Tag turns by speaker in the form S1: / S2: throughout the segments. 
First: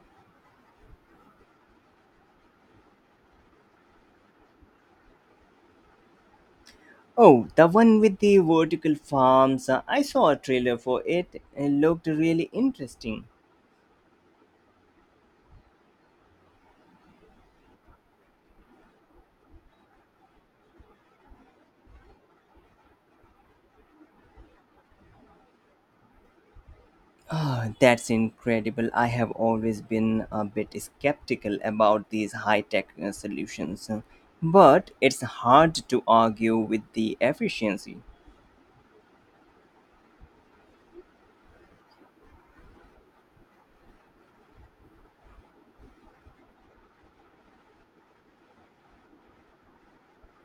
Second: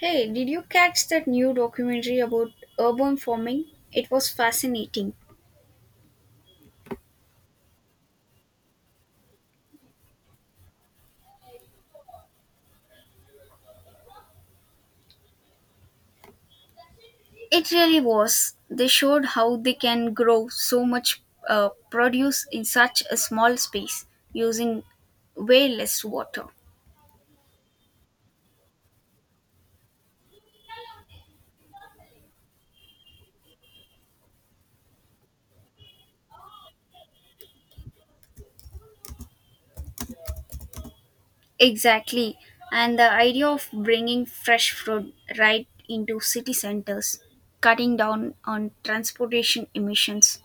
S1: Hey, did you catch that new documentary about urban farming? It was fascinating.
S2: Oh, the one with the vertical farms. I saw a trailer for it. It looked really interesting.
S1: It really was. They showed how they can grow so much produce in such a small space using way less water.
S2: Ah, that's incredible. I have always been a bit skeptical about these high tech solutions, but it's hard to argue with the efficiency.
S1: Exactly. And the idea of bringing fresh fruit right into city centers, cutting down on transportation emissions.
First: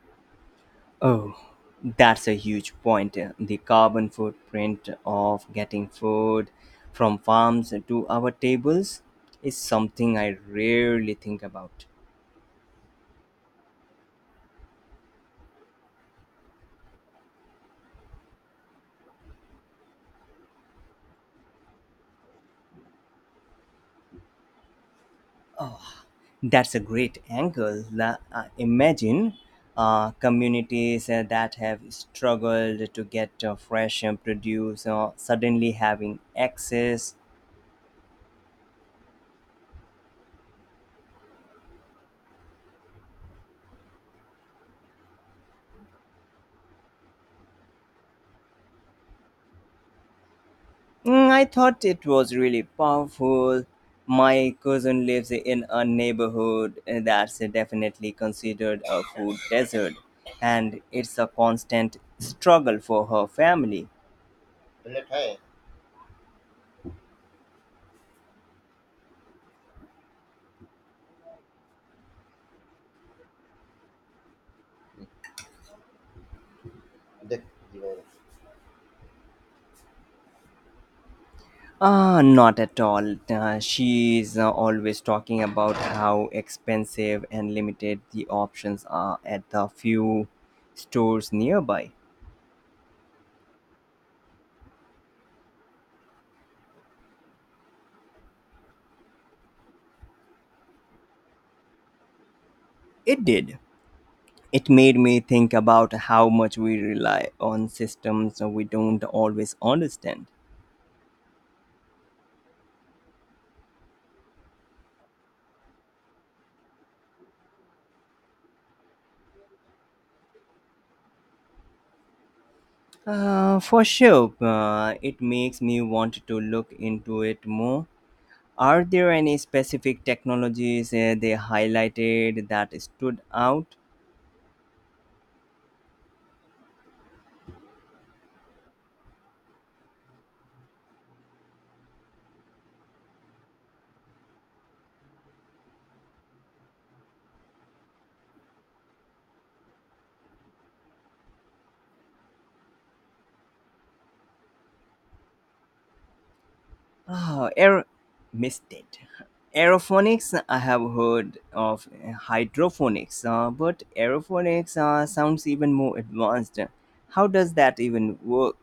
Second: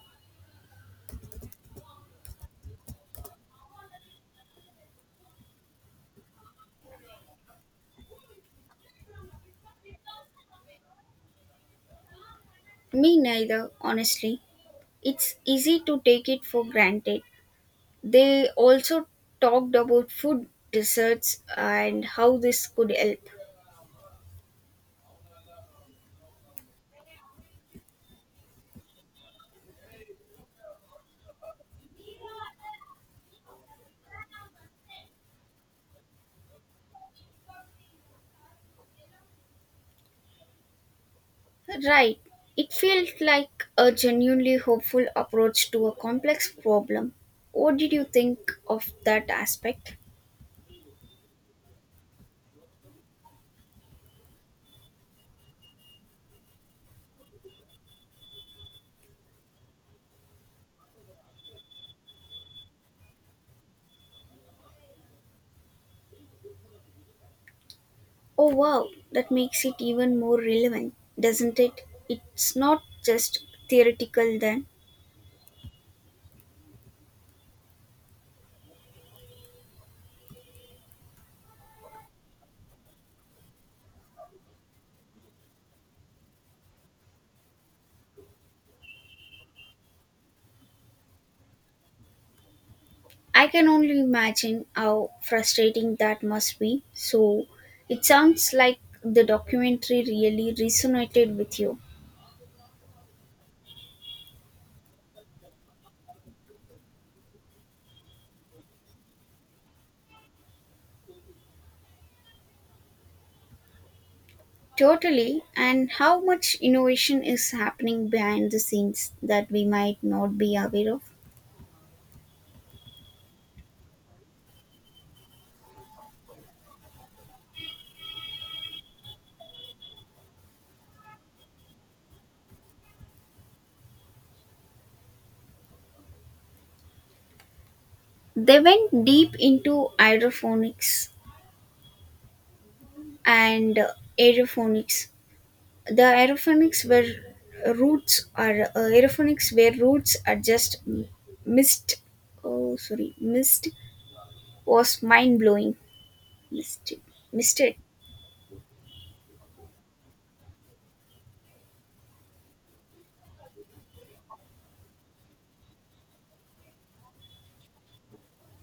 S2: Oh, that's a huge point. The carbon footprint of getting food from farms to our tables is something I rarely think about.
S1: Me neither, honestly. It's easy to take it for granted. They also talked about food deserts and how this could help.
S2: That's a great angle. Imagine communities that have struggled to get fresh produce suddenly having access.
S1: Right. It felt like a genuinely hopeful approach to a complex problem. What did you think of that aspect?
S2: Mm, I thought it was really powerful. My cousin lives in a neighborhood that's definitely considered a food desert, and it's a constant struggle for her family.
S1: Oh, wow, that makes it even more relevant, doesn't it? It's not just theoretical then.
S2: Not at all. She is always talking about how expensive and limited the options are at the few stores nearby.
S1: I can only imagine how frustrating that must be. So, it sounds like the documentary really resonated with you.
S2: It did. It made me think about how much we rely on systems we don't always understand.
S1: Totally, and how much innovation is happening behind the scenes that we might not be aware of.
S2: For sure, it makes me want to look into it more. Are there any specific technologies they highlighted that stood out?
S1: They went deep into hydroponics and aeroponics. The aeroponics where roots are Aeroponics where roots are just missed. Oh, sorry, missed was mind blowing. Missed,
S2: Oh,
S1: missed it.
S2: aer- Missed it. Aerophonics, I have heard of hydroponics, but aerophonics sounds even more advanced. How does that even work?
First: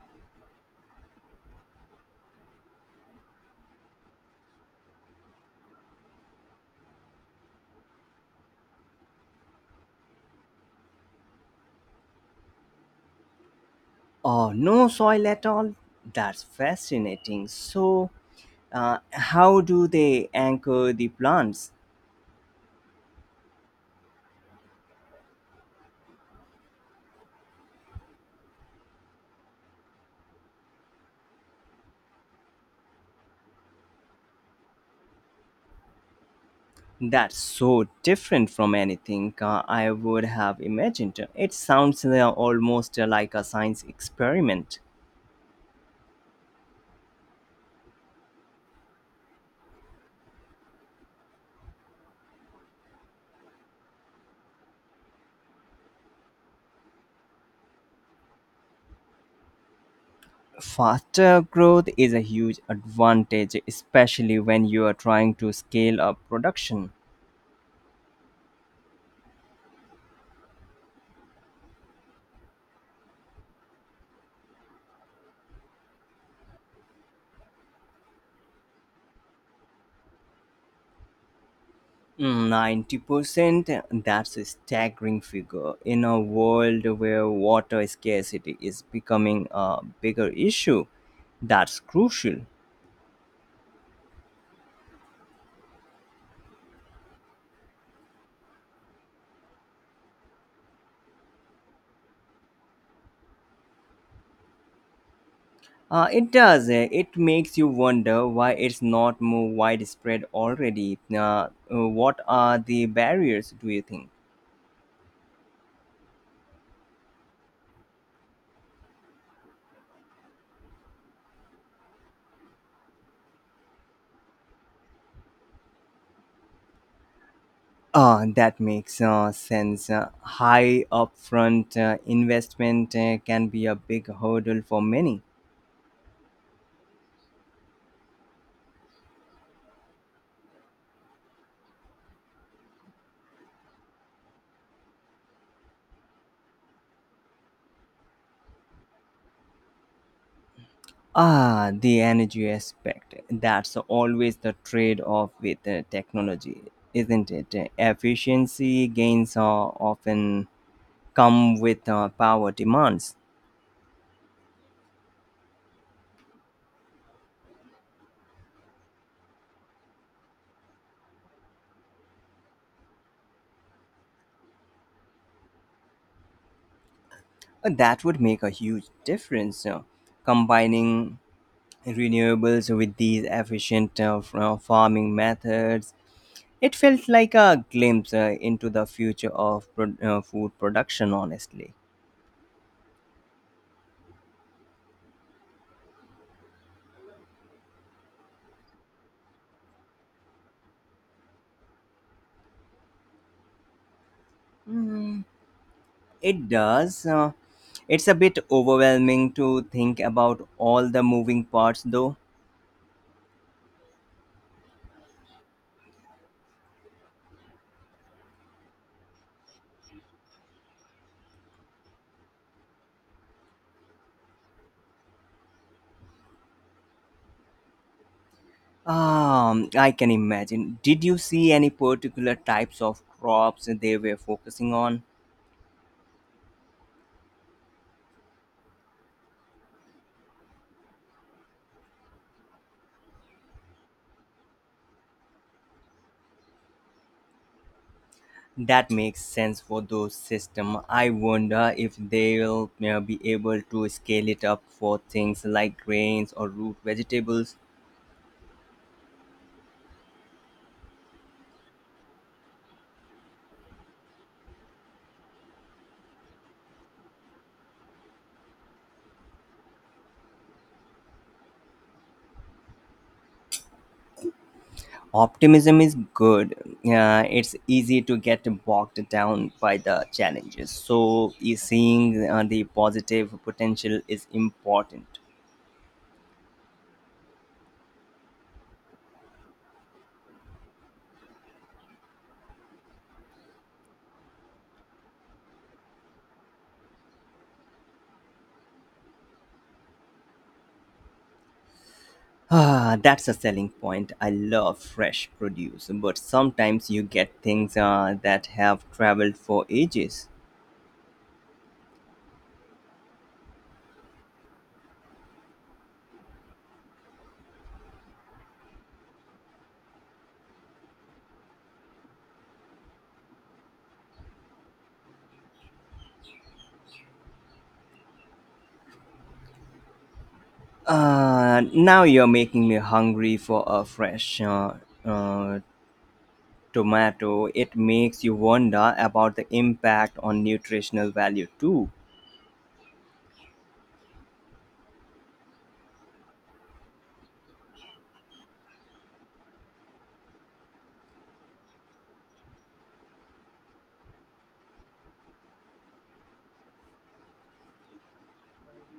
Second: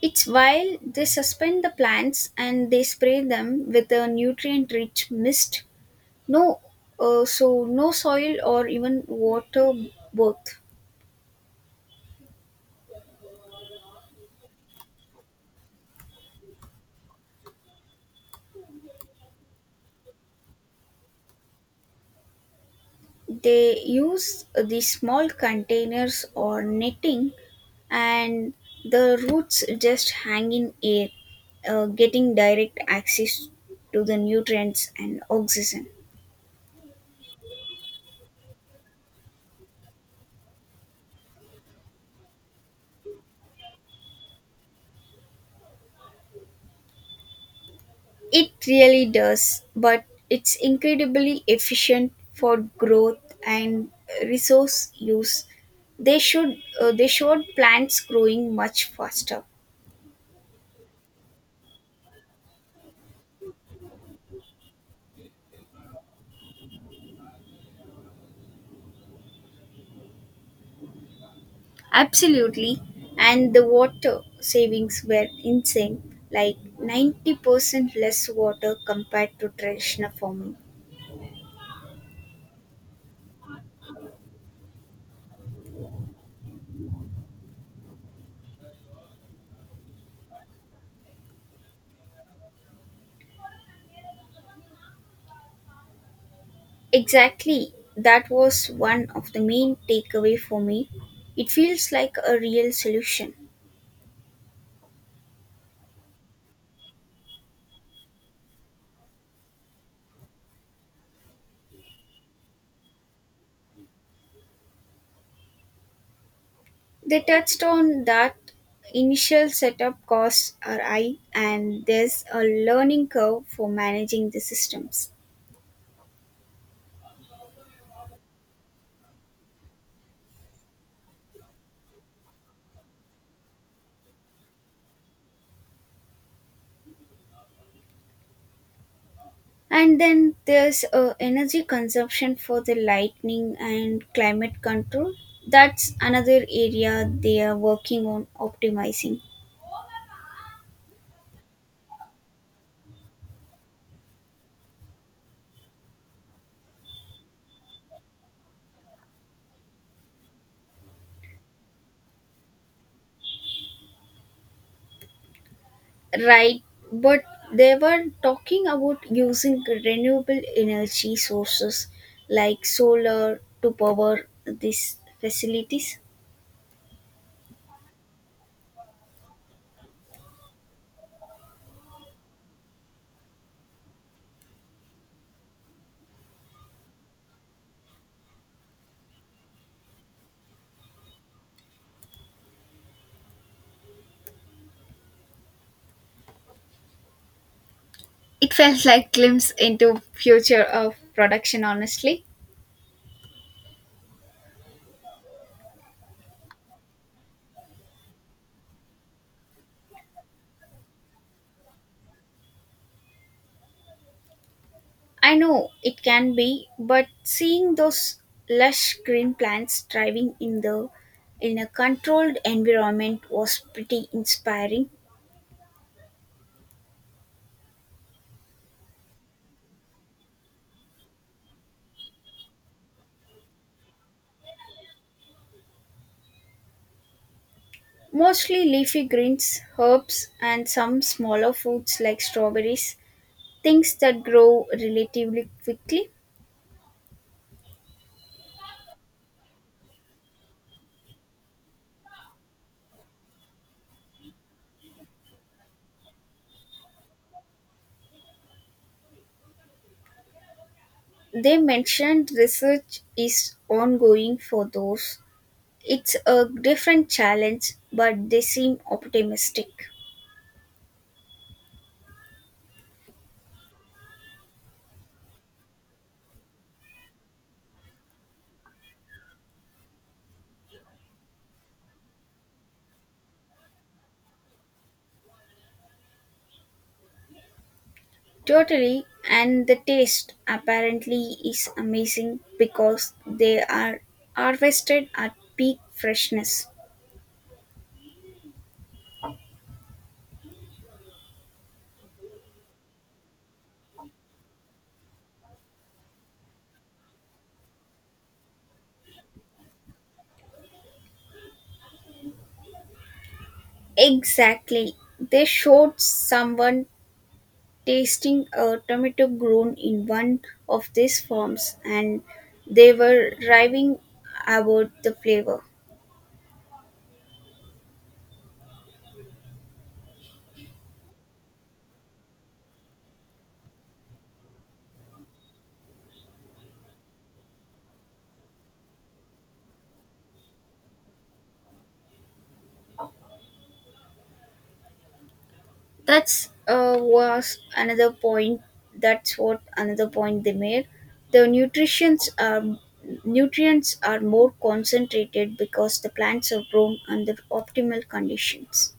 S1: It's while they suspend the plants and they spray them with a nutrient rich mist. No, so no soil or even water both.
S2: Oh, no soil at all? That's fascinating. So, how do they anchor the plants?
S1: They use the small containers or netting, and the roots just hang in air, getting direct access to the nutrients and oxygen.
S2: That's so different from anything I would have imagined. It sounds almost like a science experiment.
S1: It really does, but it's incredibly efficient for growth and resource use. They showed plants growing much faster.
S2: Faster growth is a huge advantage, especially when you are trying to scale up production.
S1: Absolutely. And the water savings were insane, like 90% less water compared to traditional farming.
S2: 90%, that's a staggering figure in a world where water scarcity is becoming a bigger issue. That's crucial.
S1: Exactly. That was one of the main takeaway for me. It feels like a real solution.
S2: It does. It makes you wonder why it's not more widespread already. What are the barriers, do you think?
S1: They touched on that initial setup costs are high and there's a learning curve for managing the systems.
S2: That makes sense. High upfront investment can be a big hurdle for many.
S1: And then there's energy consumption for the lightning and climate control. That's another area they are working on optimizing.
S2: Ah, the energy aspect. That's always the trade off with technology, isn't it? Efficiency gains often come with power demands.
S1: Right, but they were talking about using renewable energy sources like solar to power these facilities.
S2: That would make a huge difference. Combining renewables with these efficient farming methods. It felt like a glimpse into the future of food production, honestly.
S1: It felt like glimpse into future of production honestly.
S2: Mm, it does. It's a bit overwhelming to think about all the moving parts, though.
S1: I know it can be, but seeing those lush green plants thriving in the in a controlled environment was pretty inspiring.
S2: I can imagine. Did you see any particular types of crops they were focusing on?
S1: Mostly leafy greens, herbs, and some smaller foods like strawberries, things that grow relatively quickly.
S2: That makes sense for those system. I wonder if they'll be able to scale it up for things like grains or root vegetables.
S1: They mentioned research is ongoing for those. It's a different challenge, but they seem optimistic.
S2: Optimism is good. It's easy to get bogged down by the challenges. So, is seeing the positive potential is important.
S1: Totally, and the taste apparently is amazing because they are harvested at peak freshness.
S2: Ah, that's a selling point. I love fresh produce, but sometimes you get things that have traveled for ages.
S1: Exactly. They showed someone tasting a tomato grown in one of these farms and they were raving about the flavor.
S2: Now you're making me hungry for a fresh uh, tomato. It makes you wonder about the impact on nutritional value too.
S1: That's was another point. That's what another point they made. The nutritions are Nutrients are more concentrated because the plants are grown under optimal conditions.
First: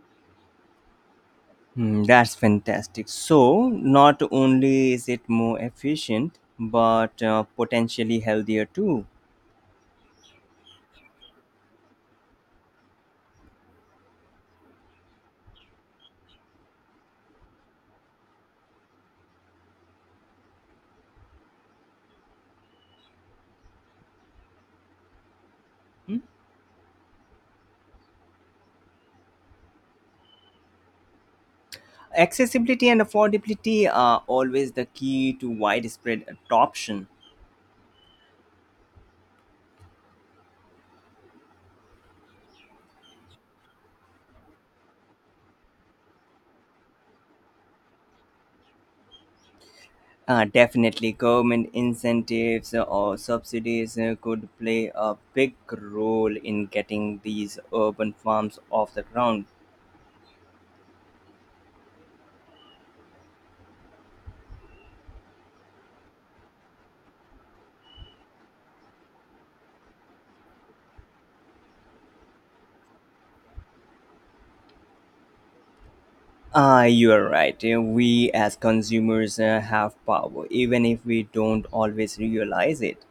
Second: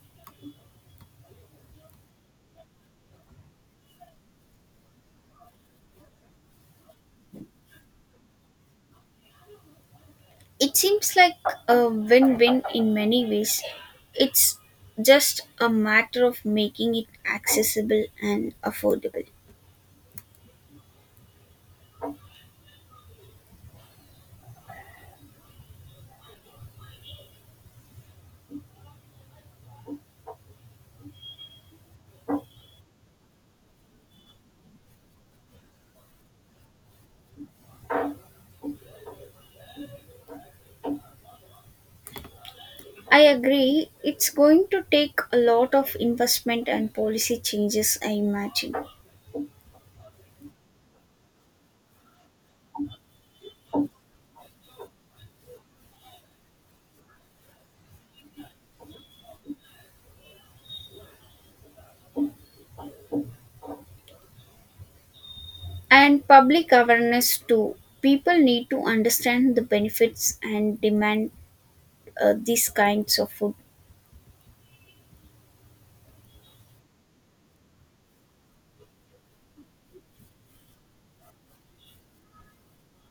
S2: Hmm, that's fantastic. So, not only is it more efficient, but potentially healthier too.
S1: It seems like a win-win in many ways. It's just a matter of making it accessible and affordable.
S2: Hmm? Accessibility and affordability are always the key to widespread adoption.
S1: I agree. It's going to take a lot of investment and policy changes, I imagine.
S2: Definitely, government incentives or subsidies could play a big role in getting these urban farms off the ground.
S1: And public awareness too. People need to understand the benefits and demand these kinds of food.
S2: Ah, you are right. We as consumers have power, even if we don't always realize it.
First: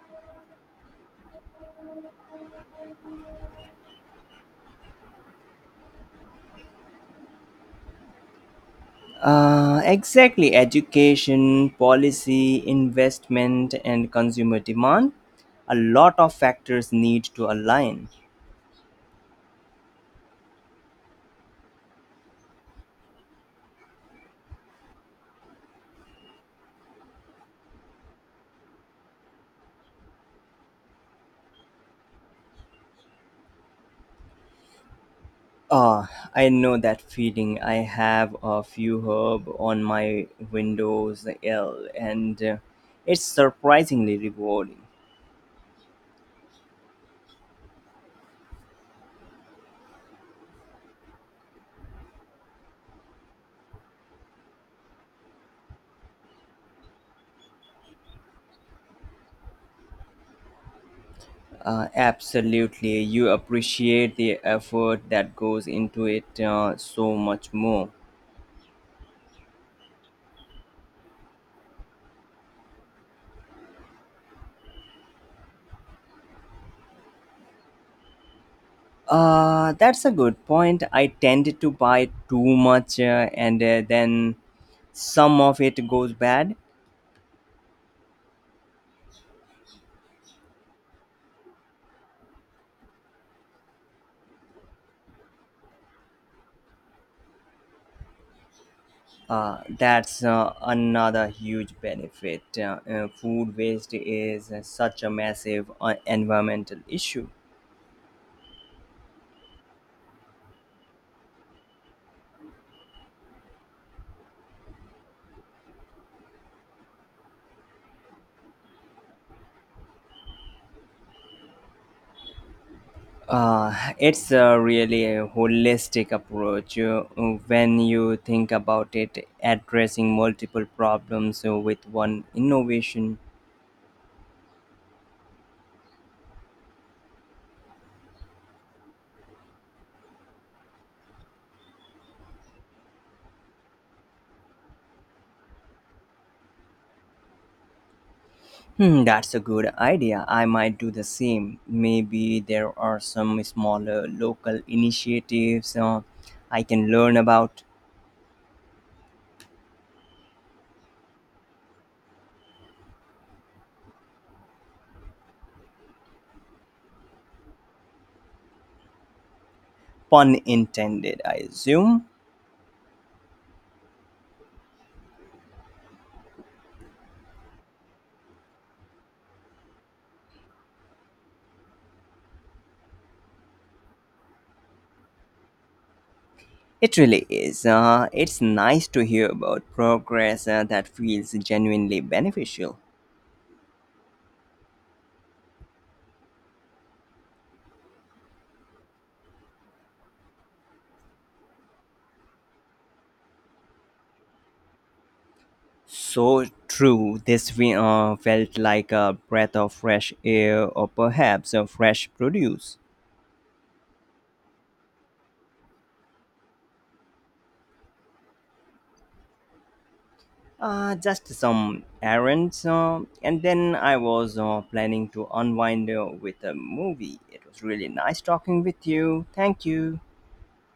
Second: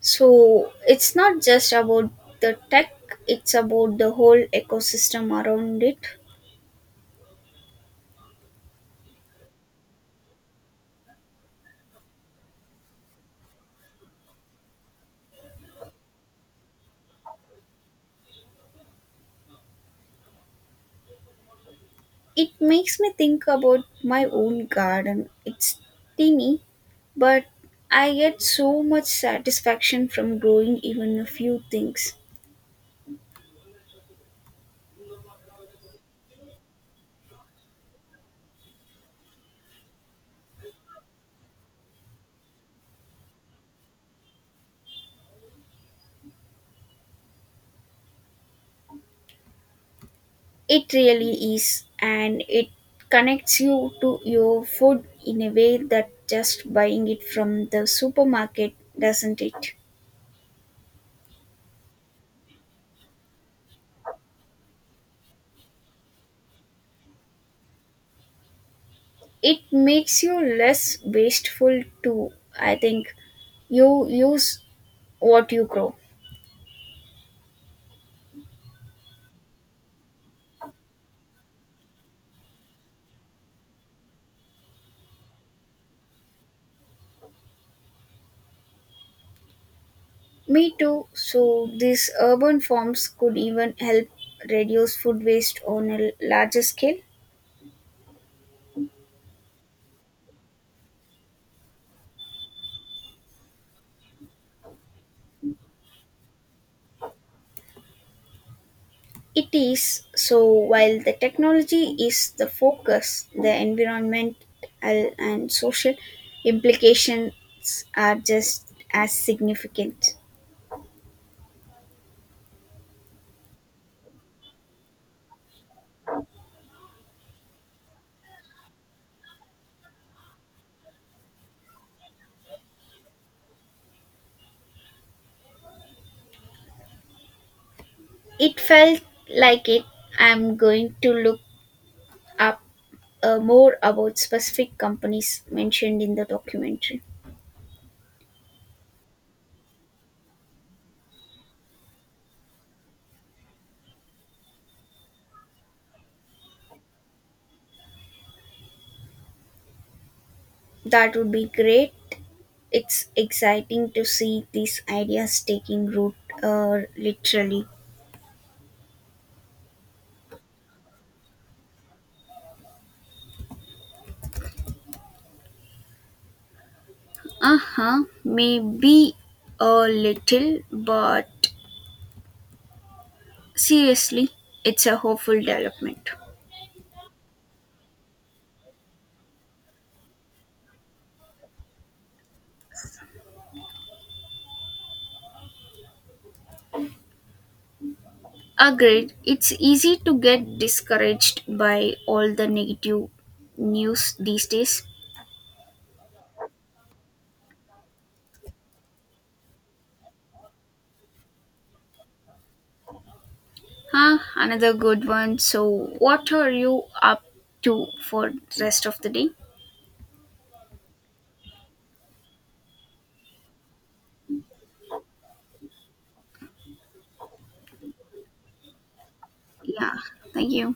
S1: So it's not just about the tech, it's about the whole ecosystem around it.
S2: Exactly, education, policy, investment, and consumer demand. A lot of factors need to align.
S1: It makes me think about my own garden. It's teeny, but I get so much satisfaction from growing even a few things.
S2: Ah, I know that feeling. I have a few herb on my Windows L, and it's surprisingly rewarding.
S1: It really is, and it connects you to your food in a way that just buying it from the supermarket doesn't it?
S2: Absolutely, you appreciate the effort that goes into it so much more.
S1: It makes you less wasteful too. I think you use what you grow.
S2: That's a good point. I tend to buy too much and then some of it goes bad.
S1: Me too. So these urban farms could even help reduce food waste on a larger scale.
S2: That's another huge benefit. Food waste is such a massive environmental issue.
S1: It is, so while the technology is the focus, the environmental and social implications are just as significant.
S2: It's a really a holistic approach when you think about it, addressing multiple problems with one innovation.
S1: It felt like it. I'm going to look up more about specific companies mentioned in the documentary.
S2: Hmm, that's a good idea. I might do the same. Maybe there are some smaller local initiatives I can learn about.
S1: That would be great. It's exciting to see these ideas taking root, literally.
S2: Pun intended, I assume.
S1: Uh huh, maybe a little, but seriously, it's a hopeful development.
S2: It really is. It's nice to hear about progress that feels genuinely beneficial.
S1: Agreed, it's easy to get discouraged by all the negative news these days.
S2: So true. Felt like a breath of fresh air or perhaps a fresh produce.
S1: Huh, another good one. So, what are you up to for the rest of the day?
S2: Just some errands, and then I was planning to unwind with a movie. It was really nice talking with you. Thank
S1: Yeah,
S2: you.
S1: thank you.